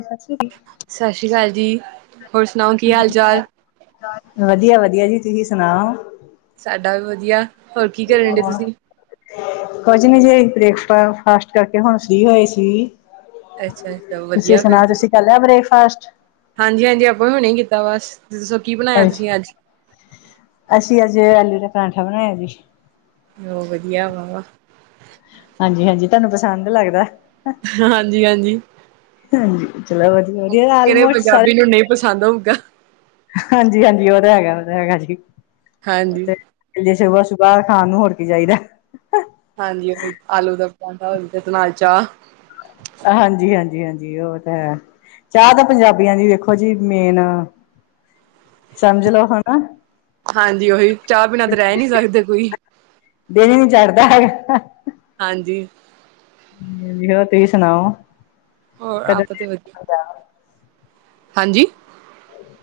ਸਤਿ ਸ਼ੀ੍ ਅਕਾਲ। ਸਤਿ ਸ਼੍ਰੀ ਅਕਾਲ ਜੀ, ਹੋਰ ਸੁਣਾਓ ਕੀ ਹਾਲ ਚਾਲ ਅਕਾਲ। ਵਧੀਆ ਵਧੀਆ ਜੀ, ਤੁਸੀਂ ਸੁਣਾਓ ਸਾਡਾ ਵੀ ਵਧੀਆਂ। ਹੋਰ ਕੀ ਕਰ ਕੁਝ ਨੀ ਜੇ ਬ੍ਰੇਕਫਾਸਟ ਕਰਕੇ ਹੁਣ ਫਰੀ ਹੋਏ ਸੀ। ਅੱਛਾ-ਅੱਛਾ ਤੁਸੀਂ ਸੁਣਾਓ, ਤੁਸੀਂ ਕਰ ਲਿਆ ਬ੍ਰੇਕਫਾਸਟ? ਹਾਂਜੀ ਹਾਂਜੀ, ਆਪਾਂ ਹੁਣੇ ਕੀਤਾ ਬਸ ਦੱਸੋ ਕੀ ਬਣਾਇਆ ਤੁਸੀਂ ਅੱਜ, ਅਸੀਂ, ਅੱਜ ਆਲੂ ਦਾ ਪਰਾਂਠਾ ਬਣਾਇਆ ਜੀ। ਹੋਰ ਵਧੀਆਂ ਵਾ ਵਾ ਹਾਂਜੀ ਹਾਂਜੀ, ਤੁਹਾਨੂੰ ਪਸੰਦ ਲੱਗਦਾ। ਹਾਂਜੀ, ਹਾਂਜੀ। ਹਾਂਜੀ, ਚਲੋ। ਵਧੀਆ ਵਧੀਆ ਕਿਹੜੇ ਆਲਮੋਸਟ ਪੰਜਾਬੀ ਸਾਰੇ ਨੂੰ ਨਹੀਂ ਪਸੰਦ ਹੋਊਗਾ। ਹਾਂਜੀ ਹਾਂਜੀ, ਉਹ ਤਾਂ ਹੈਗਾ, ਉਹ ਤਾਂ ਹੈਗਾ ਜੀ, ਉਹ ਤੇ ਹਾਂਜੀ-ਹਾਂਜੀ ਜੇ ਸੁਬਾਹ ਸੁਬਾਹ ਖਾਣ ਨੂੰ ਹੋਰ ਕੀ ਚਾਹੀਦਾ‌। ਹਾਂਜੀ, ਆਲੂ ਦਾ ਪਰਾਂਠਾ ਹੋ ਤੇ ਨਾਲ ਚਾਹ। ਹਾਂਜੀ, ਹਾਂਜੀ, ਹਾਂਜੀ ਉਹ ਤਾਂ ਹੈ। ਚਾਹ ਤਾਂ ਪੰਜਾਬੀਆਂ ਦੀ ਵੇਖੋ ਜੀ ਮੇਨ, ਸਮਝ ਲੋ ਹਨਾ। ਹਾਂਜੀ ਓਹੀ ਚਾਹ ਪੀਣਾ ਤਾਂ ਰਹਿ ਨਹੀਂ ਸਕਦੇ ਕੋਈ। ਦਿਨ ਹੀ ਨੀ ਚੜ੍ਹਦਾ ਹੈਗਾ ਹਾਂਜੀ ਤੁਸੀਂ ਸੁਣਾਓ ਹੋਰ ਆਪਾ ਤੇ ਹ [unintelligible] ਹਾਂਜੀ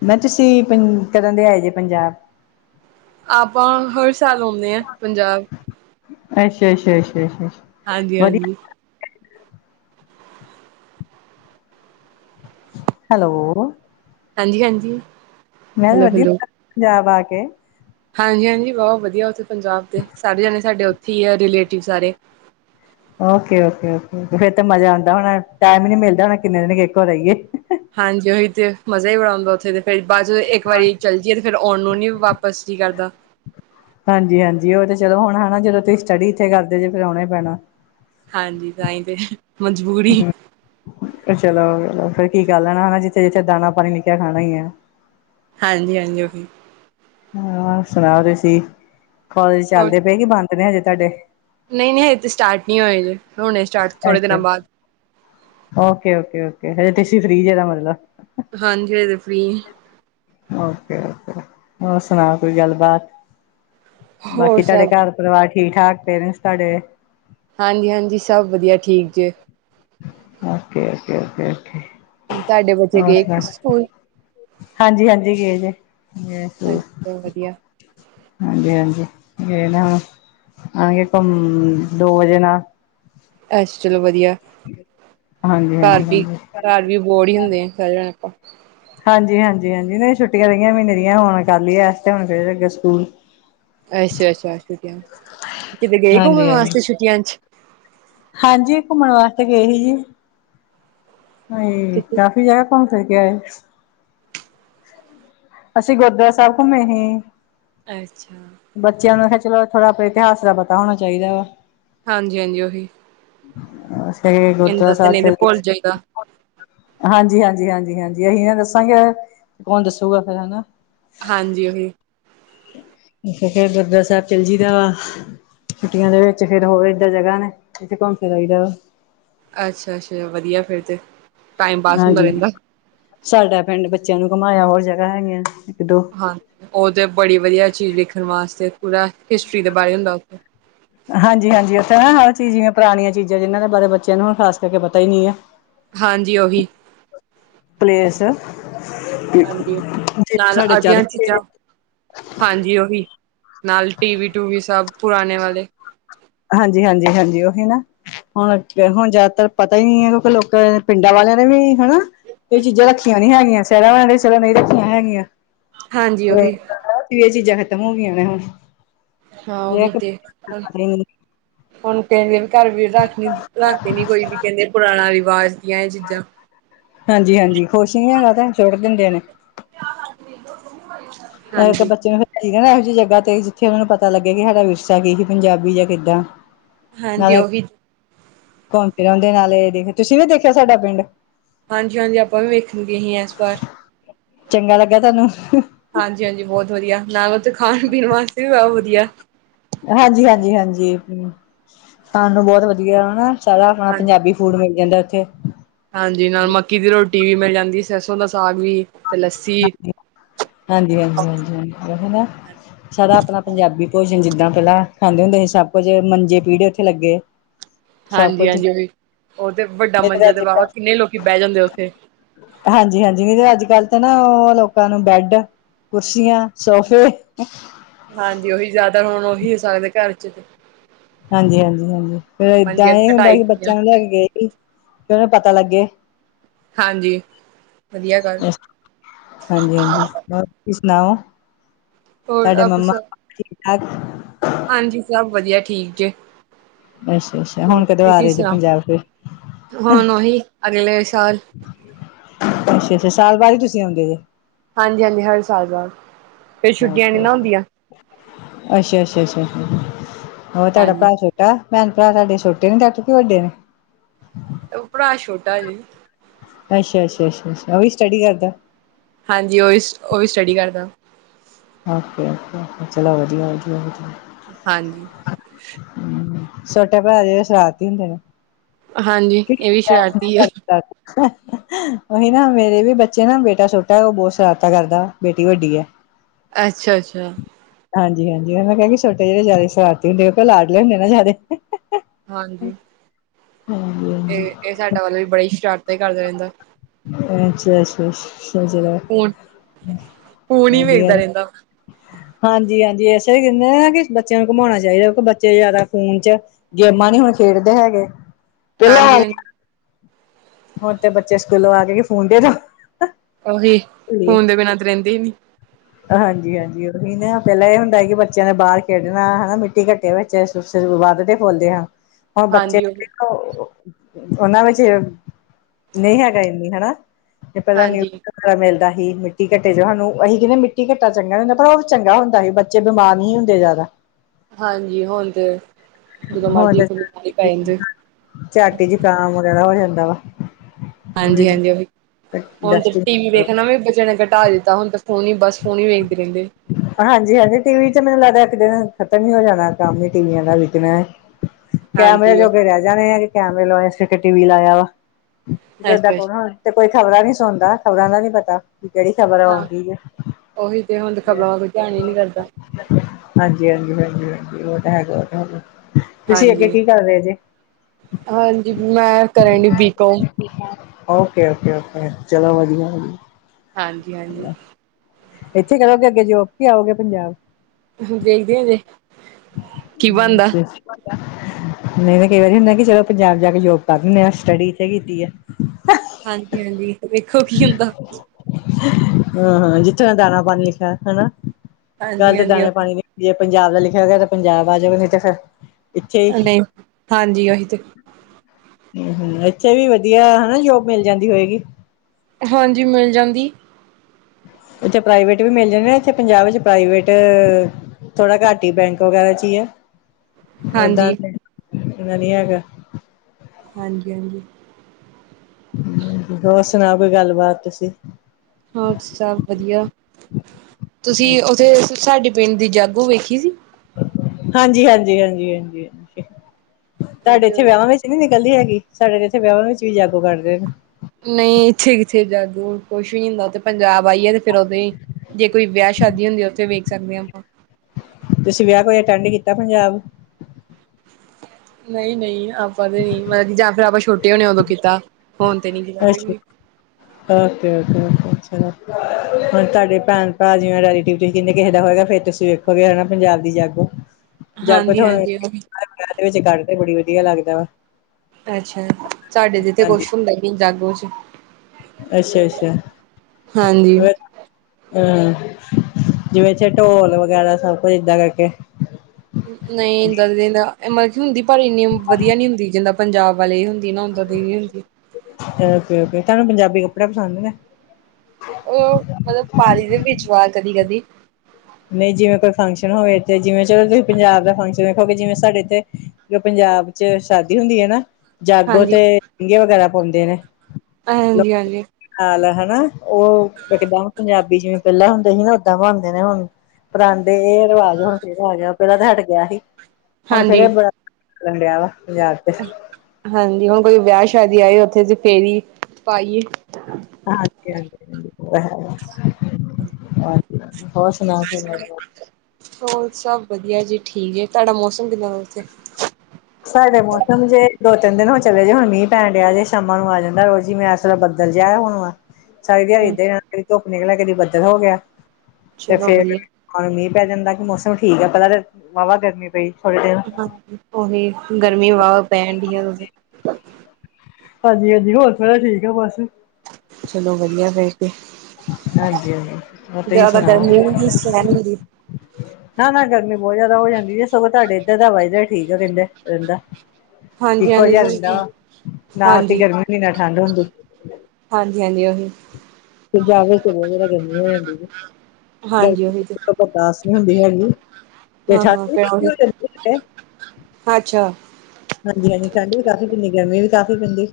ਮੈਂ ਤੁਸੀਂ ਪੰ ਕਦੋਂ ਦੇ ਆਏ ਜੇ ਪੰਜਾਬ ਆਪਾਂ ਹਰ ਸਾਲ ਆਉਂਨੇ ਹਾਂ ਪੰਜਾਬ ਅੱਛਾ ਅੱਛਾ ਅੱਛਾ ਅੱਛਾ ਅੱਛਾ ਹਾਂਜੀ ਵਧੀਆ ਹਾਂਜੀ ਹੈਲੋ ਹਾਂਜੀ ਹਾਂਜੀ ਮੈਂ ਵਧੀਆ ਲੱ ਪੰਜਾਬ ਆ ਕੇ ਹਾਂਜੀ ਹਾਂਜੀ ਬਹੁਤ ਵਧੀਆ ਉੱਥੇ ਪੰਜਾਬ ਦੇ ਸਾਰੇ ਜਾਣੇ ਸਾਡੇ ਉੱਥੇ ਹੀ ਆ ਰਿਲੇਟਿਵ ਸਾਰੇ ਓਕੇ ਓਕੇ ਓਕੇ ਫੇਰ ਤੇ ਮਜ਼ਾ ਆਉਂਦਾ ਹੋਣਾ ਟਾਈਮ ਹੀ ਨਹੀਂ ਮਿਲਦਾ ਹੋਣਾ ਕਿੰਨੇ ਦਿਨ ਕਿਕ ਕੋ ਰਹੀਏ ਹਾਂਜੀ ਉਹੀ ਤੇ ਮਜ਼ਾ ਹੀ ਬੜਾ ਆਉਂਦਾ ਉੱਥੇ ਤੇ ਫੇਰ ਬਾਅਦ ਜਦੋਂ ਇੱਕ ਵਾਰੀ ਚੱਲ ਜਈਏ ਤੇ ਫੇਰ ਆਉਣ ਨੂੰ ਨੀ ਵਾਪਸ ਜੀ ਕਰਦਾ ਹਾਂਜੀ ਹਾਂਜੀ ਉਹ ਤੇ ਚਲੋ ਹੁਣ ਹਨਾ ਜਦੋਂ ਤੁਸੀਂ ਸਟੱਡੀ ਇੱਥੇ ਕਰਦੇ ਜੇ ਫਿਰ ਆਉਣਾ ਹੀ ਪੈਣਾ ਹਾਂਜੀ ਤਾਂਹੀ ਤੇ ਮਜਬੂਰੀ ਚਲੋ ਫੇਰ ਕੀ ਗੱਲ ਹੈ ਨਾ ਜਿੱਥੇ ਜਿੱਥੇ ਦਾਣਾ ਪਾਣੀ ਲਿਖਿਆ ਖਾਣਾ ਹੀ ਹੈ ਹਾਂਜੀ ਹਾਂਜੀ ਉ ਹਾਂ ਸੁਣਾਓ ਤੁਸੀਂ ਕੋਲਜ ਚੱਲਦੇ ਪਏ ਕਿ ਬੰਦ ਨੇ ਹਜੇ ਤੁਹਾਡੇ ਨਹੀਂ ਨਹੀਂ ਹਜੇ ਤੇ ਸਟਾਰਟ ਨਹੀਂ ਹੋਏ ਜੇ ਹੋਣੇ ਸਟਾਰਟ ਥੋੜ੍ਹੇ ਦਿਨਾਂ ਅੱਛਾ। ਬਾਅਦ ਓਕੇ ਓਕੇ ਓਕੇ ਹਜੇ ਤੁਸੀਂ ਫ੍ਰੀ ਜੇ ਏਦਾ ਮਤਲਬ ਹਾਂਜੀ ਹਜੇ ਤੇ ਫ੍ਰੀ ਓਕੇ ਓਕੇ ਹੋਰ ਸੁਣਾ ਕੋਈ ਗੱਲ ਬਾਤ ਹੋਰ ਬਾਕੀ ਤੁਹਾਡੇ ਸਭ ਘਰ ਪਰਿਵਾਰ ਠੀਕ ਠਾਕ ਪੇਰੈਂਟਸ ਤੁਹਾਡੇ ਹਾਂਜੀ ਹਾਂਜੀ ਸਭ ਵਧੀਆ ਠੀਕ ਜੇ ਓਕੇ ਓਕੇ ਓਕੇ ਓਕੇ ਹੁਣ ਤੁਹਾਡੇ ਬੱਚੇ ਹੋਰ ਗਏ ਸੁਣਾ ਸਕੂਲ ਹਾਂਜੀ ਹਾਂਜੀ ਗਏ ਦੇ ਅੱਛਾ ਵਧੀਆ ਹਾਂਜੀ ਹਾਂਜੀ ਗਏ ਨਾ ਆਂਗੇ ਘਮ ਦੋ ਵਜੇ ਨਾਲ ਅਛ ਚਲੋ ਵਧੀਆ ਹਾਂਜੀ ਘਰ ਹਾਂਜੀ ਵੀ ਹਾਂਜੀ ਘਰ ਵੀ ਬੋਰ ਹੀ ਹੁੰਦੇ ਐ ਸਾਰਾ ਦਿਨ ਹ [unintelligible] ਹਾਂਜੀ ਹਾਂਜੀ ਹਾਂਜੀ ਨਹੀਂ ਛੁਟੀਆਂ ਰਹੀਆਂ ਮਹੀਨੇ ਦੀਆਂ ਹੋਣ ਕਰ ਲੀ ਐਸ਼ ਹੁਣ ਫੇਰ ਅੱਗੇ ਸਕੂਲ ਅੱਛਾ ਅੱਛਾ ਛੁੱਟੀਆਂ ਕਿਤੇ ਗਏ ਹਾਂਜੀ ਘੁੰਮਣ ਹਾਂਜੀ ਵਾਸਤੇ ਛੁੱਟੀਆਂ ਚ ਹਾਂਜੀ ਘੁੰਮਣ ਵਾਸਤੇ ਗਏ ਸੀ ਜੀ ਕਿਤੇ? ਕਾਫ਼ੀ ਜਗਾ ਘੁੰਮ ਫਿਰ ਕੇ ਆਏ ਹ [unintelligible] ਅਸੀਂ ਗੁਰਦੁਆਰਾ ਸਾਹਿਬ ਘੁੰਮੇ ਸੀ ਅੱਛਾ ਬੱਚਿਆਂ ਨੂੰ ਕਿਹਾ ਚਲੋ ਥੋੜ੍ਹਾ ਆਪ ਇਤਿਹਾਸ ਦਾ ਪਤਾ ਹੋਣਾ ਚਾਹੀਦਾ ਵਾ ਹਾਂਜੀ ਹਾਂਜੀ ਉਹੀ ਸਟੇ ਗੁਰਦੁਆਰਾ ਇੰਦਾ ਤਾਂ ਨਹੀਂ ਤੇ ਭੁੱਲ ਸਾਹਿਬ ਜਾਈਦਾ। ਹਾਂਜੀ ਹਾਂਜੀ ਹਾਂਜੀ ਹਾਂਜੀ ਅਸੀਂ ਨਾ ਦੱਸਾਂਗੇ ਕੌਣ ਦੱਸੂਗਾ ਫੇਰ ਹਨਾ ਹਾਂਜੀ ਉਹੀ। ਅ ਗੁਰਦੁਆਰਾ ਸਾਹਿਬ ਚਿਲਜੀ ਦਾ ਵਾ। ਛੁੱਟੀਆਂ ਦੇ ਵਿੱਚ ਫੇਰ ਹੋਰ ਏਦਾਂ ਜਗ੍ਹਾ ਨੇ, ਜਿੱਥੇ ਘੁੰਮ ਫਿਰਦਾ ਵਾ। ਅੱਛਾ ਅੱਛਾ ਵਧੀਆ ਫਿਰ ਤੇ। ਟਾਈਮ ਪਾਸ ਹੁੰਦਾ ਹਾਂਜੀ ਰਹਿੰਦਾ ਸਾਡਾ ਪਿੰਡ ਬੱਚਿਆਂ ਨੂੰ ਘੁਮਾਇਆ, ਹੋਰ ਜਗ੍ਹਾ ਹੈਗੀਆਂ ਇੱਕ ਦੋ ਹਾਂਜੀ ਉਹ ਤੇ ਬੜੀ ਵਧੀਆ ਚੀਜ਼ ਦੇਖਣ ਵਾਸਤੇ, ਪੂਰਾ ਹਿਸਟਰੀ ਦੇ ਬਾਰੇ ਹੁੰਦਾ ਉੱਥੇ। ਹਾਂਜੀ ਹਾਂਜੀ, ਉੱਥੇ ਨਾ ਹਰ ਚੀਜ਼ ਜਿਵੇਂ ਪੁਰਾਣੀਆਂ ਚੀਜ਼ਾਂ, ਜਿਨਾਂ ਦੇ ਬਾਰੇ ਬੱਚਿਆਂ ਨੂੰ ਹੁਣ ਖਾਸ ਕਰਕੇ ਪਤਾ ਹੀ ਨਹੀਂ ਹੈ। ਹਾਂਜੀ ਉਹੀ। ਪਲੇਸ ਹਾਂਜੀ ਜਿਵੇਂ ਨਾਲ ਸਾਡੇ ਅੱਧੀਆਂ ਚੜਕੇ ਚੀਜ਼ਾਂ ਹਾਂਜੀ ਉਹੀ ਨਾਲ ਟੀਵੀ ਟੂਵੀ ਸਭ ਪੁਰਾਣੇ ਵਾਲੇ। ਹਾਂਜੀ, ਹਾਂਜੀ, ਹਾਂਜੀ ਉਹੀ ਨਾ। ਹੁਣੱ ਹੁਣ ਜਿਆਦਾਤਰ ਪਤਾ ਹੀ ਨੀ ਹੈ, ਕਿਉਂਕਿ ਲੋਕਾਂ ਪਿੰਡਾਂ ਵਾਲਿਆਂ ਨੇ ਵੀ, ਹੈ ਨਾ ਇਹ ਚੀਜ਼ਾਂ ਰੱਖੀਆਂ ਨੀ ਹੈਗੀਆਂ ਸੈਰਾਂ ਵਾਲਣ ਸਾਂ ਨਹੀਂ ਰੱਖੀਆਂ ਹੈਗੀਆਂ। ਹਾਂਜੀ, ਉਹੀ। ਵੀ ਇਹ ਚੀਜ਼ਾਂ ਖਤਮ ਹੋ ਗਈਆਂ ਨੇ ਹੁਣ ਹਾਂ ਉਹੀ ਤੇ ਹੁਣ ਕਹਿੰਦੇ ਆ ਵੀ ਘਰ ਵੀ ਰੱਖੀ ਰੱਖ ਕੇ ਨੀ, ਕੋਈ ਵੀ ਕਹਿੰਦੇ ਪੁਰਾਣਾ ਰਿਵਾਜ਼ ਦੀਆਂ ਇਹ ਚੀਜ਼ਾਂ। ਹਾਂਜੀ ਹਾਂਜੀ ਖੁਸ਼ ਨੀ ਹੈਗਾ ਤੇ ਛੁੱਟ ਦਿੰਦੀਆਂ ਨੇ। ਹ ਇਹ ਬੱਚੇ ਨੂੰ ਫੇਰ ਠੀਕ ਹੈ ਨਾ ਇਹੋ ਜਿਹੀ ਜਗ੍ਹਾ ਤੇ ਜਿੱਥੇ ਉਹਨਾਂ ਨੂੰ ਪਤਾ ਲੱਗੇ ਕਿ ਸਾਡਾ ਵਿਰਸਾ ਕੀ ਸੀ ਪੰਜਾਬੀ ਜਾਂ ਕਿੱਦਾਂ, ਹਾਂਜੀ ਨਾਲੇ ਉਹ ਵੀ। ਘੁੰਮ ਫਿਰ ਆਂਦੇ ਨਾਲੇ ਦੇਖ ਤੁਸੀਂ ਵੀ ਦੇਖਿਆ ਸਾਡਾ ਪਿੰਡ। ਹਾਂਜੀ, ਹਾਂਜੀ, ਆਪਾਂ ਵੀ ਵੇਖਣਗੇ ਹੀ ਇਸ ਵਾਰ। ਚੰਗਾ ਲੱਗਾ ਤੁਹਾਨੂੰ। ਹਾਂਜੀ ਹਾਂਜੀ ਬਹੁਤ ਵਧੀਆ ਨਾਲ ਉਥੇ ਖਾਣ ਪੀਣ ਵਾਸਤੇ ਵੀ ਬਹੁਤ ਵਧੀਆ। ਹਾਂਜੀ ਹਾਂਜੀ ਹਾਂਜੀ ਸਾਨੂੰ ਬਹੁਤ ਵਧੀਆ ਹੈ, ਨਾ ਸਾਰਾ ਆਪਣਾ ਹਾਂਜੀ। ਪੰਜਾਬੀ, ਫੂਡ ਮਿਲ ਜਾਂਦਾ ਉੱਥੇ। ਹਾਂਜੀ ਨਾਲ ਮੱਕੀ ਦੀ ਰੋਟੀ ਵੀ ਮਿਲ ਜਾਂਦੀ, ਸਰਸੋਂ ਦਾ ਸਾਗ ਵੀ। ਤੇ ਲੱਸੀ। ਹਾਂਜੀ ਹਾਂਜੀ ਹਾਂਜੀ ਹ ਨਾ ਸਾਰਾ ਆਪਣਾ ਪੰਜਾਬੀ ਭੋਜਨ, ਜਿੱਦਾਂ ਪਹਿਲਾਂ ਖਾਂਦੇ ਹੁੰਦੇ ਸੀ, ਸਭ ਕੁੱਝ ਮੰਜੇ ਪੀੜੇ ਉੱਥੇ ਲੱਗੇ। ਸਭ ਹਾਂਜੀ, ਕੁੱਝ ਹਾਂਜੀ, ਉਹ ਵੀ ਉਹ ਤੇ ਵੱਡਾ ਮੰਜ਼ਾ ਤੇ ਵ ਕਿੰਨੇ ਲੋਕੀ ਬਹਿ ਜਾਂਦੇ ਉੱਥੇ। ਹਾਂਜੀ, ਹਾਂਜੀ, ਵੀ ਅੱਜ ਕੱਲ੍ਹ ਤੇ ਨਾ ਉਹ ਲੋਕਾਂ ਨੂੰ ਬੈਡ, ਕੁਰਸੀਆਂ, ਸੋਫੇ ਹਾਂਜੀ, ਉਹੀ ਜ਼ਿਆਦਾ ਹੁਣ ਉਹੀ ਹੋ ਸਕਦੇ ਘਰ ਚ ਤੇ ਹਾਂਜੀ, ਹਾਂਜੀ, ਹਾਂਜੀ, ਫਿਰ ਏਦਾਂ ਮੰਜੀਆਂ ਇਹ ਤੇ ਹੁੰਦਾ, ਘਟਾਈ ਕਿ ਦੀਆਂ। ਬੱਚਿਆਂ ਨੂੰ ਲੈ ਕੇ ਗਏ ਸੀ। ਫੇਰ ਉਹਨੂੰ ਪਤਾ ਲੱਗੇ, ਹਾਂਜੀ ਵਧੀਆ ਗੱਲ। ਹਾਂਜੀ, ਹਾਂਜੀ, ਹੋਰ ਤੁਸੀ ਸੁਣਾਓ, ਹੋਰ ਤੁਹਾਡੇ ਆਪ ਮੰਮਾ ਸਭ ਠੀਕ ਠਾਕ। ਹਾਂਜੀ ਸਭ ਵਧੀਆ ਠੀਕ ਜੇ ਅੱਛਾ ਅੱਛਾ, ਹੁਣ ਕਦੋਂ ਆ ਤੁਸੀਂ ਰਹੇ ਜੀ ਸੁਣਾਓ ਪੰਜਾਬ ਚ ਹੁਣ ਉਹੀ ਅਗਲੇ ਸਾਲ। ਅੱਛਾ ਅੱਛਾ, ਸਾਲ ਬਾਅਦ ਹੀ ਤੁਸੀਂ ਆਉਂਦੇ ਜੇ। ਹਾਂਜੀ, ਹਾਂਜੀ, ਹਰ ਸਾਲ ਬਾਅਦ। ਫੇਰ ਛੁੱਟੀਆਂ ਨੀ ਨਾ ਹੁੰਦੀਆਂ ਅੱਛਾ, ਅੱਛਾ, ਅੱਛਾ, ਹੋ ਤੁਹਾਡਾ ਭਰਾ ਹਾਂਜੀ ਹੋ ਭੈਣ ਭਰਾ ਤਾਡੇ ਛੋਟੇ ਨੇ ਤਾਡੇ ਕੇ ਵੱਡੇ ਨੇ? ਉਹ ਭਰਾ ਛੋਟਾ ਜੀ। ਅੱਛਾ, ਅੱਛਾ, ਅੱਛਾ, ਉਹ ਵੀ ਸਟੱਡੀ ਕਰਦਾ? ਹਾਂਜੀ, ਉਹ ਵੀ ਸ ਉਹ ਵੀ ਸਟੱਡੀ ਕਰਦਾ। ਓਕੇ ਓਕੇ, ਚਲੋ ਵਧੀਆ ਵਧੀਆ। ਹਾਂਜੀ। ਹਮ ਛੋਟੇ ਭਰਾ ਜ ਸ਼ਰਾਰਤੀ ਹੀ ਹੁੰਦੇ ਨੇ। ਹਾਂਜੀ ਕ ਇਹ ਵੀ ਸ਼ਰਾਰਤੀ ਆ ਕਰ ਉਹੀ ਨਾ ਮੇਰੇ ਵੀ ਬੱਚੇ ਨਾ ਬੇਟਾ ਛੋਟਾ, ਉਹ ਬਹੁਤ ਸ਼ਰਾਰਤਾ ਕਰਦਾ ਬੇਟੀ ਵੱਡੀ ਹੈ। ਅੱਛਾ, ਅੱਛਾ। ਹਾਂਜੀ, ਹਾਂਜੀ, ਉਹ ਮੈਂ ਕਿਹਾ ਕਿ ਛੋਟੇ ਜਿਹੜੇ ਜ਼ਿਆਦਾ ਸਰਾਰਤੀ ਹੁੰਦੇ, ਉਹ ਤਾਂ ਲਾਡਲੇ ਹੁੰਦੇ ਨਾ ਜ਼ਿਆਦਾ। ਹਾਂਜੀ ਹਾਂਜੀ-ਹਾਂਜੀ ਇਹ ਇਹ ਸਾਡਾ ਵੱਲ ਵੀ ਬੜੀ ਸ਼ਰਾਰਤ ਕਰਦਾ ਰਹਿੰਦਾ। ਅ ਅੱਛਾ, ਅੱਛਾ, ਫੋਨ ਫੋਨ ਹੀ ਵਧੀਆ ਵੇਖਦਾ ਰਹਿੰਦਾ ਹਾਂਜੀ, ਹਾਂਜੀ, ਏਸੇ ਕਹਿੰਦੇ ਨਾ ਕਿ ਬੱਚਿਆਂ ਨੂੰ ਘੁਮਾਉਣਾ ਚਾਹੀਦਾ, ਕਿ ਬੱਚੇ ਜ਼ਿਆਦਾ ਫੋਨ ਚ, ਗੇਮਾਂ ਨੀ ਹੁਣ ਖੇਡਦੇ ਹੈਗੇ। ਹਾਂਜੀ, ਪਹਿਲਾਂ ਹਾਂਜੀ। ਹੁਣ ਤੇ ਬੱਚੇ ਸਕੂਲੋਂ ਆ ਕੇ ਕੇ ਫੋਨ ਦੇ ਦੋ। ਉਹੀ ਫੋਨ ਦੇ ਬਿਨਾਂ ਤੇ ਰਹਿੰਦੇ ਹੀ ਨੀ। ਹਾਂਜੀ, ਹਾਂਜੀ, ਉਹੀ ਨਾ ਪਹਿਲਾਂ ਇਹ ਹੁੰਦਾ ਸੀ, ਕਿ ਬੱਚਿਆਂ ਨੇ ਬਾਹਰ ਖੇਡਣਾ ਹਨਾ, ਮਿੱਟੀ ਕੱਟੇ ਵਿੱਚ। ਬੱਚੇ ਵਧੇ ਬੋਲਦੇ ਹ ਹੁਣ ਬੱਚੇਹ ਹਾਂਜੀ ਉਹੀ ਉਹਨਾਂ ਵਿੱਚ ਨਹੀਂ ਹੈਗਾ, ਇੰਨੀ ਹਨਾ, ਇਹ ਪਹਿਲਾਂ ਹਾਂਜੀ ਨਿਊਜ਼ ਮਿਲਦਾ ਸੀ ਮਿੱਟੀ ਘੱਟੇ ਜੋ ਸਾਨੂੰ, ਅਸੀਂ ਕਹਿੰਦੇ ਮਿੱਟੀ ਘਟਾ ਚੰਗਾ ਨਹੀਂ ਹੁੰਦਾ। ਪਰ ਉਹ ਚੰਗਾ ਹੁੰਦਾ ਸੀ। ਬੱਚੇ ਬਿਮਾਰ ਨਹੀਂ ਹੁੰਦੇ ਜ਼ਿਆਦਾ। ਹਾਂਜੀ, ਹੁਣ ਤੇ ਜਦੋਂ ਮਰਜ਼ੀ ਬਿਮਾਰੀ ਪੈ ਜਾਂਦੀ ਝਾਟੀ ਜ ਕਮ ਵਗੈਰਾ ਹੋ ਜਾਂਦਾ ਵਾ। ਥੋੜੀ ਹਾਂਜੀ, ਹਾਂਜੀ, ਜਿਹੀ ਉਹੀ ਹੁਣ ਡਸਟਿੰਗ ਟੀ ਵੀ ਦੇਖ ਕਹਿੰਦਾ ਵੀ ਬੱਚੇ ਨੇ ਘਟਾ ਦਿੱਤਾ, ਹੁਣ ਫੋਨ ਹੀ ਬਸ ਫੋਨ ਹੀ ਵੇਖਦੇ ਰਹਿੰਦੇ ਹਾਂਜੀ, ਹਾਂਜੀ ਟੀ ਵੀ ਚ, ਮੈਨੂੰ ਲੱਗਦਾ ਇੱਕ ਦਿਨ ਖਤਮ ਹੀ ਹੋ ਜਾਣਾ, ਕੰਮ ਹੀ ਟੀਵੀਆਂ ਦਾ ਲਕ ਕੈਮਰੇ ਹਾਂਜੀ ਉਹ ਜੋਗੇ ਰਹਿ ਜਾਣੇ ਆ, ਕਿ ਕੈਮਰੇ ਲਾਏ ਫਿਰ ਟੀ ਵੀ ਲਾਇਆ ਵਾ ਦਾਂ ਅੱਛਾ ਅੱਛਾ ਕੌਣ ਹਣ ਤੇ ਕੋਈ ਖ਼ਬਰਾਂ ਨੀ ਸੁਣਦਾ ਖ਼ਬਰਾਂ ਦਾ ਨੀ ਪਤਾ। ਕਿਹੜੀ ਖ਼ਬਰ ਹਾਂ ਆਉਗੀ ਜ। ਉਹੀ ਤੇ ਹੁਣ ਖ਼ਬਰਾਂ ਕੋ ਧਿਆਨ ਹੀ ਨੀ ਕਰਦਾ। ਹਾਂਜੀ, ਹਾਂਜੀ, ਹਾਂਜੀ, ਉਹ ਤਾਂ ਹੈਗਾ। ਤੁਸੀਂ ਅੱਗੇ ਹਾਂਜੀ, ਕੀ ਕਰ ਰਹੇ ਜੇ ਹਾਂਜੀ, ਮੈਂ ਕਰਨਾਂ ਡ ਬੀਕੋਮ। ਓਕੇ ਓਕੇ ਓਕੇ ਚਲੋ ਵਧੀਆ। ਹਾਂਜੀ, ਹਾਂਜੀ। ਵਧੀਆ ਇੱਥੇ ਕਰੋਗੇ ਅੱਗੇ ਜੋਓ ਕਿ ਆਓਗੇ ਪੰਜਾਬ। ਦੇਖਦੇ ਹਾਂ ਜੇ, ਹਮ ਸ ਨਹੀਂ ਤਾਂ ਕਈ ਵਾਰੀ ਹੁੰਦਾ, ਕਿ ਚਲੋ ਪੰਜਾਬ ਜਾ ਕੇ ਜੋਬ ਕਰ ਦਿੰਦੇ ਆ ਸਟੱਡੀ ਇੱਥੇ ਕੀਤੀ ਆ। ਹਾਂਜੀ, ਹਾਂਜੀ ਵੇਖੋ ਕੀ ਹੁੰਦਾ। ਹਾਂ ਹਾਂ ਜਿੱਥੇ ਮੈਂ ਦਾਣਾ ਪਾਣੀ ਲਿਖਿਆ, ਹਨਾ ਗੱਲ ਤੇ ਹਾਂਜੀ-ਹਾਂਜੀ ਦਾਣੇ ਪਾਣੀ ਲਿ ਜੇ ਪੰਜਾਬ ਦਾ ਲਿਖਿਆ ਹੋ ਗਿਆ, ਤਾਂ ਪੰਜਾਬ ਆ ਜਾਓਗਾ, ਨਹੀਂ ਤੇ ਫਿਰ ਇੱਥੇ ਹੀ ਨਹੀਂ, ਹਾਂਜੀ ਉਹੀ ਤੇ ਹਮ ਹਮ ਇੱਥੇ ਵੀ ਵਧੀਆ ਹਨਾ, ਜੋਬ ਮਿਲ ਜਾਂਦੀ ਹੋਏਗੀ। ਹਾਂਜੀ, ਮਿਲ ਜਾਂਦੀ। ਇੱਥੇ ਪ੍ਰਾਈਵੇਟ ਵੀ ਮਿਲ ਜਾਂਦੇ, ਇਥੇ ਪੰਜਾਬ ਵਿੱਚ ਪ੍ਰਾਈਵੇਟ ਥੋੜਾ ਘੱਟ ਹੀ ਬੈਂਕ ਵਗੈਰਾ ਚ ਹੀ ਹੈ। ਓਦਾਂ ਹਾਂਜੀ। ਇਨਾ ਨੀ ਹੈਗਾ ਹਾਂਜੀ, ਹਾਂਜੀ। ਕ ਹੋਰ ਸੁਣਾ ਕੋਈ ਗੱਲਬਾਤ ਤੁਸੀਂ? ਹੋਰ ਸਭ ਵਧੀਆ, ਤੁਸੀਂ ਉੱਥੇ ਸਾਡੇ ਪਿੰਡ ਦੀ ਜਾਗੋ ਵੇਖੀ ਸੀ। ਹਾਂਜੀ, ਹਾਂਜੀ, ਹਾਂਜੀ, ਹਾਂਜੀ ਹ ਉਹ ਤੁਹਾਡੇ ਇੱਥੇ ਤੇ ਵਿਆਹਾਂ ਵਿੱਚ ਨੀ ਨਿਕਲਦੀ ਹੈਗੀ, ਸਾਡੇ ਇੱਥੇ ਵਿਆਹਾਂ ਵਿੱਚ ਵੀ ਜਾਗੋ ਕਰਦੇ ਨੇ। ਨਹੀਂ ਇੱਥੇ ਕਿੱਥੇ ਜਾਗੂ ਕੁਛ ਨੀ ਹੁੰਦਾ ਪੰਜਾਬ ਵਾਈਏ ਤੇ ਫੇਰ ਉਦੋਂ ਹੀ ਜੇ ਕੋਈ ਵਿਆਹ ਸ਼ਾਦੀ ਹੁੰਦੀ ਉੱਥੇ ਵੇਖ ਸਕਦੇ ਹਾਂ ਆਪਾਂ ਤੁਸੀਂ ਵਿਆਹ ਕੋਈ ਅਟੈਂਡ ਕੀਤਾ ਪੰਜਾਬ? ਨਹੀਂ ਨਹੀਂ ਆਪਾਂ ਤੇ ਨੀ, ਮਤਲਬ ਕਿ ਜਾਂ ਫਿਰ ਆਪਾਂ ਛੋਟੇ ਹੋਣੇ, ਉਦੋਂ ਕੀਤਾ ਫੋਨ ਤੇ ਨੀ ਅੱਛਾ ਓਕੇ ਓਕੇ ਓਕੇ, ਅੱਛਾ ਹੁਣ ਤੁਹਾਡੇ ਭੈਣ ਭਰਾ ਜਿਵੇਂ ਰੈਲੇਟਿਵ, ਤੁਂ ਜੰਨੇ ਕਿਸੇ ਦਾ ਹੋਏਗਾ ‌। ਫਿਰ ਤੁਸੀਂ ਤੁਸੀਂ ਵੇਖੋਗੇ ਹਨਾ ਨਾ, ਪੰਜਾਬ ਦੀ ਜਾਗੋ। ਜਾਗੋ ਤੇ ਹਾਂਜੀ ਹੁਣ ਹਾਂਜੀ ਉਹ ਵੀ ਹਰ ਵਿਆਹ ਵਿੱਚ ਕਰਦੇ, ਬੜੀ ਵਧੀਆ ਲੱਗਦਾ ਵਾਂ। ਅੱਛਾ, ਸਾਡੇ ਤੇਥ ਕੁਛ ਹੁੰਦਾ ਨੀ ਜਾਗੋ ਵਿੱਚ। ਅੱਛਾ ਅੱਛਾ, ਹਾਂਜੀ ਹਮ ਜਿਵੇਂ ਇੱਥੇ ਢੋਲ ਵਗੈਰਾ, ਸਭ ਕੁਝ ਏਦਾਂ ਕਰਕੇ। ਨਹੀਂ ਦੱਸ ਮਤਲਬ ਹੁੰਦੀ, ਪਰ ਇੰਨੀ ਵਧੀਆ ਨੀ ਹੁੰਦੀ ਜਿੰਦਾ, ਪੰਜਾਬ ਵਾਲੇ ਹੁੰ‌। ਦੀਨਾ ਹੁੰਦਾ, ਦੀਵ ਹੁੰਦੀ। ਓਕੇ ਓਕੇ ਤੁਹਾਨੂੰ ਪੰਜਾਬੀ ਕੱਪੜਾ ਪਸੰਦ ਹੈ। ਉਹ ਮਤਲਬ ਪਾਰੀ ਦੇ ਵਿੱਚਵਾ ਕਦੀ ਕਦੀ, ਨਹੀਂ ਜਿਵੇਂ ਕੋਈ ਫੰਕਸ਼ਨ ਹੋਵੇ, ਤੇ ਜਿਵੇਂ ਚਲੋ ਤੁਸੀਂ ਪੰਜਾਬ ਦਾ ਫੰਕਸ਼ਨ ਵੇਖੋਗੇ, ਜਿਵੇਂ ਸਾਡੇ ਇਥੇ। ਪੰਜਾਬ ਚ ਸ਼ਾਦੀ ਹੁੰਦੀ ਹੈ ਨਾ, ਜਾਗੋ ਹਾਂਜੀ ਤੇ ਦੀਏ ਵਗੈਰਾ ਘੁੰਮਦੇ ਨੇ, ਹਾਂਜੀ ਹਾਂਜੀ। ਹਾਲ ਹਨਾ, ਉਹ ਇੱਕੱਦਾਂ ਪੰਜਾਬੀ ਜਿਵੇਂ ਪਹਿਲਾਂ ਹੁੰਦੇ ਸੀ ਨਾ, ਓਦਾਂ ਬਣਦੇ ਨੇ ਹੁਣ ਪਰਾਂਦੇ ਇਹ ਰਿਵਾਜ਼ ਹੁਣ, ਫੇਰ ਆ ਗਿਆ ਪਹਿਲਾਂ ਤਾਂ ਹਟ ਗਿਆ ਸੀ, ਹੁਣ ਫੇਰ ਹਾਂਜੀ ਇਹ ਲੱਗ ਰਿਹਾ ਬਾਜ਼ਾਰ। ਹਾਂਜੀ, ਹੁਣ ਕੋਈ ਵਿਆਹ ਸ਼ਾਦੀ ਆਏ, ਉੱਥੇ ਤੇ ਫੇਰੀ ਪਾਈਏ ਅੱਛਾ, ਹੋਰ ਸੁਣਾਓ ਹੋਰ ਸਭ ਵਧੀਆ ਜੀ, ਠੀਕ ਜ ਤੁਹਾਡਾ ਮੌਸਮ ਕਿੱਦਾਂ ਦਾ ਉੱਥੇ। ਸਾਡੇ ਮੌਸਮ ਜੇ ਦੋ ਤਿੰਨ ਦਿਨ ਹੋ ਚਲੇ ਜੇ ਹੁਣ ਮੀਂਹ ਪੈ ਡਿਆ ਜੇ ਸ਼ਾਮਾਂ ਨੂੰ ਆ ਜਾਂਦਾ ਰੋਜ਼ ਹੀ ਮੈਂ, ਮਤਲਬ ਬੱਦਲ ਜਾਇਆ ਹੋਣ ਵਾ। ਸਾਰੀ ਦਿਹਾੜੀਧਾਂ ਕਦੀ ਧੁੱਪ ਨਿਕਲਿਆ ਕਦੀ ਬੱਦਲ ਹੋ ਗਿਆ। ਤੇ ਚਲੋ ਫੇਰ, ਵਧੀਆ ਹੁਣ ਮੀਂਹ ਪੈ ਜਾਂਦਾ। ਕਿ ਮੌਸਮ ਠੀਕ ਹੈ, ਪਤਾ ਵਾਹ ਵਾ ਗਰਮੀ ਪਈ ਥੋੜੇ ਦਿਨ ਹਾਂਜੀ, ਉ ਓਹੀ ਗਰਮੀ ਵਾ ਵਾ ਪੈਣਡੀ ਹੈ। ਹਾਂਜੀ ਹਾਂਜੀ ਹੋਰ, ਸਾਂ ਠੀਕ ਆ ਬਸ। ਚਲੋ, ਵਧੀਆ ਫੇਰ, ਹਾਂਜੀ ਹਾਂਜੀ ਹੋਰ ਤੁਸੀਂ ਜਿਆਦਾ ਸੁਣਾਓ ਗਰਮੀ ਸਹਿਣ ਹੁੰਦੀ ਨਾ ਨਾ ਗਰਮੀ ਬਹੁਤ ਜ਼ਿਆਦਾ ਹੋ ਜਾਂਦੀ ਹੈ, ਸਗੋਂ ਤੁਹਾਡੇ ਇੱਧਰ ਦਾ ਵਾਦਰ ਹੀ ਠੀਕ ਆ ਕਹਿੰਦੇ ਰਹਿੰਦਾ। ਹਾਂਜੀ ਇੱਕੋ ਹਾਂਜੀ ਜਿਹਾ ਹਾਂਜੀ ਰਹਿੰਦਾ ਵ ਨਾ ਤੇ ਗਰਮੀ ਨਾ ਠੰਢ ਹੁੰਦੀ। ਹਾਂਜੀ ਹਾਂਜੀ, ਉਹੀ। ਪੰਜਾਬ ਵਿੱਚ ਬਹੁਤ ਜ਼ਿਆਦਾ ਗਰਮੀ ਹੋ ਜਾਂਦੀ, ਹਾਂਜੀ ਉਹੀ ਤੇ ਗਰਮੀ ਬਰਦਾਸ਼ਤ ਨਹੀਂ ਹੁੰਦੀ ਹੈਗੀ। ਤੇ ਹਾਂ ਹਾਂ, ਠੰਡ ਵੀ ਕਾਫੀ ਹੋ ਜਾਂਦੀ ਹੈ ਅੱਛਾ ਹਾਂਜੀ ਹਾਂਜੀ, ਠੰਢ ਵੀ ਕਾਫ਼ੀ ਪੀਦੀ ਗਰਮੀ ਵੀ ਕਾਫ਼ੀ ਪੈਂਦੀ।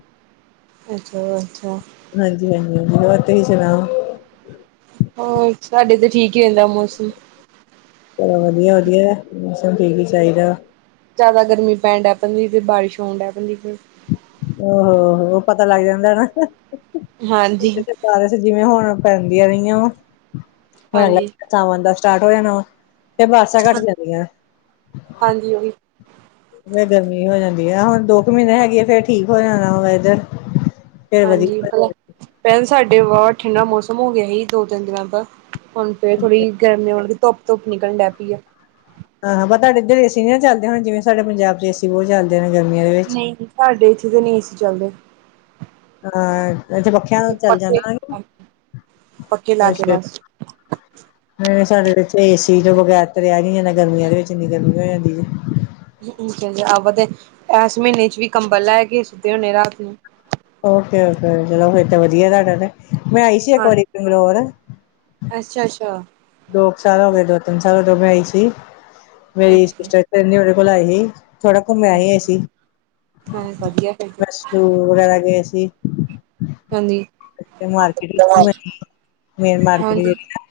ਅੱਛਾ-ਅੱਛਾ। ਹਾਂਜੀ -ਹਾਂਜੀ- ਹਾਂਜੀ- ਹੋਰ ਤੁਸੀਂ ਸੁਣਾਓ। ਹੋਰ ਸਾਡੇ ਤੇ ਠੀਕ ਹੀ ਰਹਿੰਦਾ ਮੌਸਮ ਚਲੋ, ਵਧੀਆ-ਵਧੀਆ, ਮੌਸਮ ਠੀਕ ਹੀ ਚਾਹੀਦਾ। ਜ਼ਿਆਦਾ ਗਰਮੀ ਪੈਣ ਡ ਭਜੀ ਫ ਬਾਰਿਸ਼ ਹੋਣ ਡ ਭ ਫਿਰ ਆੋ ਉਹ ਪਤਾ ਲੱਗ ਜਾਂਦਾ ਨਾ। ਹਾਂਜੀ। ਬਾਰਸ਼ ਜਿਵੇਂ ਹੁਣ ਪੈਂਦੀਆਂ ਰਹੀਆਂ ਵਾ, ਹੁਣ ਏਹ ਹਾਂਜੀ ਲਪਤਾਵਾਂ ਦਾ ਸਟਾਰਟ ਹੋ ਜਾਣਾ ਵਾ। ਫਿਰ ਬਸਾਂ ਘੱਟ ਜਾਂਦੀਆਂ। ਹਾਂਜੀ। ਫਰ ਗਰਮੀ ਹੋ ਜਾਂਦੀ ਆ ਹੁਣ ਦੋ ਕੁ ਮਹੀਨੇ ਹੈਗੀ ਆ ਫੇਰ ਠੀਕ ਹੋ ਜਾਣਾ ਵੈਦਰ। ਫੇਰ ਹਾਂਜੀ, ਵਧੀਆ ਪਹਿਲਾਂ ਸਾਡੇ ਵਾਵਾ ਠੰਡਾ ਮੌਸਮ ਹੋ ਗਿਆ ਸੀ ਦੋ-ਤਿੰਨ ਦਿਨਾਂ ਦਾ। ਹੁਣ ਫੇਰ ਥੋੜੀ ਗਰਮੀ ਹੋਣ ਧੁੱਪ-ਧੁੱਪ ਨਿਕਲਣੈ ਪਈ ਏ। ਹਾਂ, ਤੁਹਾਡੇ ਇੱਧਰ ਏਸੀ ਨ ਨਾ ਚੱਲਦੇ ਹੁਣ ਜਿਵੇਂ, ਸਾਡੇ ਪੰਜਾਬ ਚ ਏਸੀ ਬਹੁਤ ਚੱਲਦੇ ਨੇ ਗਰਮੀਆਂ ਦੇ ਵਿੱਚ। ਸਾਹਾਡੇ ਇੱਥੇ ਤੇ ਨਹੀਂ ਸੀ ਚੱਲਦੇ। ਹਾਂ ਇੱਥੇ ਪੱਖਿਆਂ ਚੱਲ ਪੱਖੇ ਜਾਂਦਾ, ਪੱਖੇ ਲਾ ਕੇ ਅੱਛਾ ਬਸ [unintelligible] ਸਾਡੇ ਇਥੇ ਏ ਸੀ ਤੋਂ ਬਗੈਰ ਤਾਂ ਰਿਹਾ ਨੀ ਜਾਂਦਾ ਗਰਮੀਆਂ ਦੇ ਵਿੱਚ ਇੰਨੀ ਗਰਮੀ ਹੋ ਜਾਂਦੀ। ਆਵ ਤੇ ਐਸ ਮਹੀਨੇ ਚ ਵੀ ਕੰਬਲ ਲੈ ਕੇ ਸੁੱਤੇ ਹਨੇ ਰਾਤ ਨੂੰ। ਓਕੇ-ਓਕੇ ਚਲੋ ਫੇਰ ਤੇ ਵਧੀਆ ਤੁਹਾਡਾ ਤੇ ਮੈਂ ਆਈ ਸੀ ਇੱਕ ਵਾਰੀ ਬੰਗਲੋਰ ਅੱਛਾ-ਅੱਛਾ ਦੋ ਕੁ ਸਾਲ ਹੋ ਗਏ ਦੋ ਤਿੰਨ ਸਾਲ ਉਦੋਂ ਮੈਂ ਆਈ ਸੀ ਮੇਰੀ ਅੱਛਾ ਸਿਸਟਰ ੲਥੇ ਰੇਦੀ ਉਹਦੇ ਕੋਲ ਆਈ ਸੀ। ਥੋੜਾ ਘੁੰਮ ਆਏ ਐ ਸੀ, ਹਾਂ ਵਧੀਆ ਫਿਰ ਤੇ ਵਸ਼ਲੂ ਵਗੈਰਾ ਗਏ ਸੀ। ਹਾਂਜੀ ਮੈਂ ਮਾਰਕੀਟ ਵਿੱਚ ਘੁੰਮ ਰਹੀ ਮੇਨ ਮਾਰਕੀਟ ਹਾਂਜੀ ਜੇਹੜੀ ਆ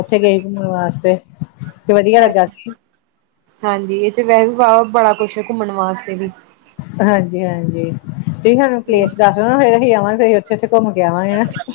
ਉੱਥੇ ਗਏ ਘੁੰਮਣ ਵਾਸਤੇ ਤੇ ਵਦੀਆ ਲੱਗਾ ਹਾਂਜੀ ਸੀ ਹਾਂਜੀ ਇੱਥੇ ਵੈਸ ਵੀ ਵਾਹ ਬੜਾ ਕੁੱਛ ਹੈ, ਘੁੰਮਣ ਵਾਸਤੇ ਵੀ ਹਾਂਜੀ-ਹਾਂਜੀ ਤੁਸੀਂ ਸਾਨੂੰ ਹਮ ਪਲੇਸ ਦੱਸਦੇਨਾ ਫੇਰ ਅਸੀਂ ਆਵਾਂਗੇ ਅਸੀਂ ਉੱਥੇ-ਉੱਥੇ ਘੁੰਮ ਕੇ ਆਵਾਂਗੇ ਨਾ।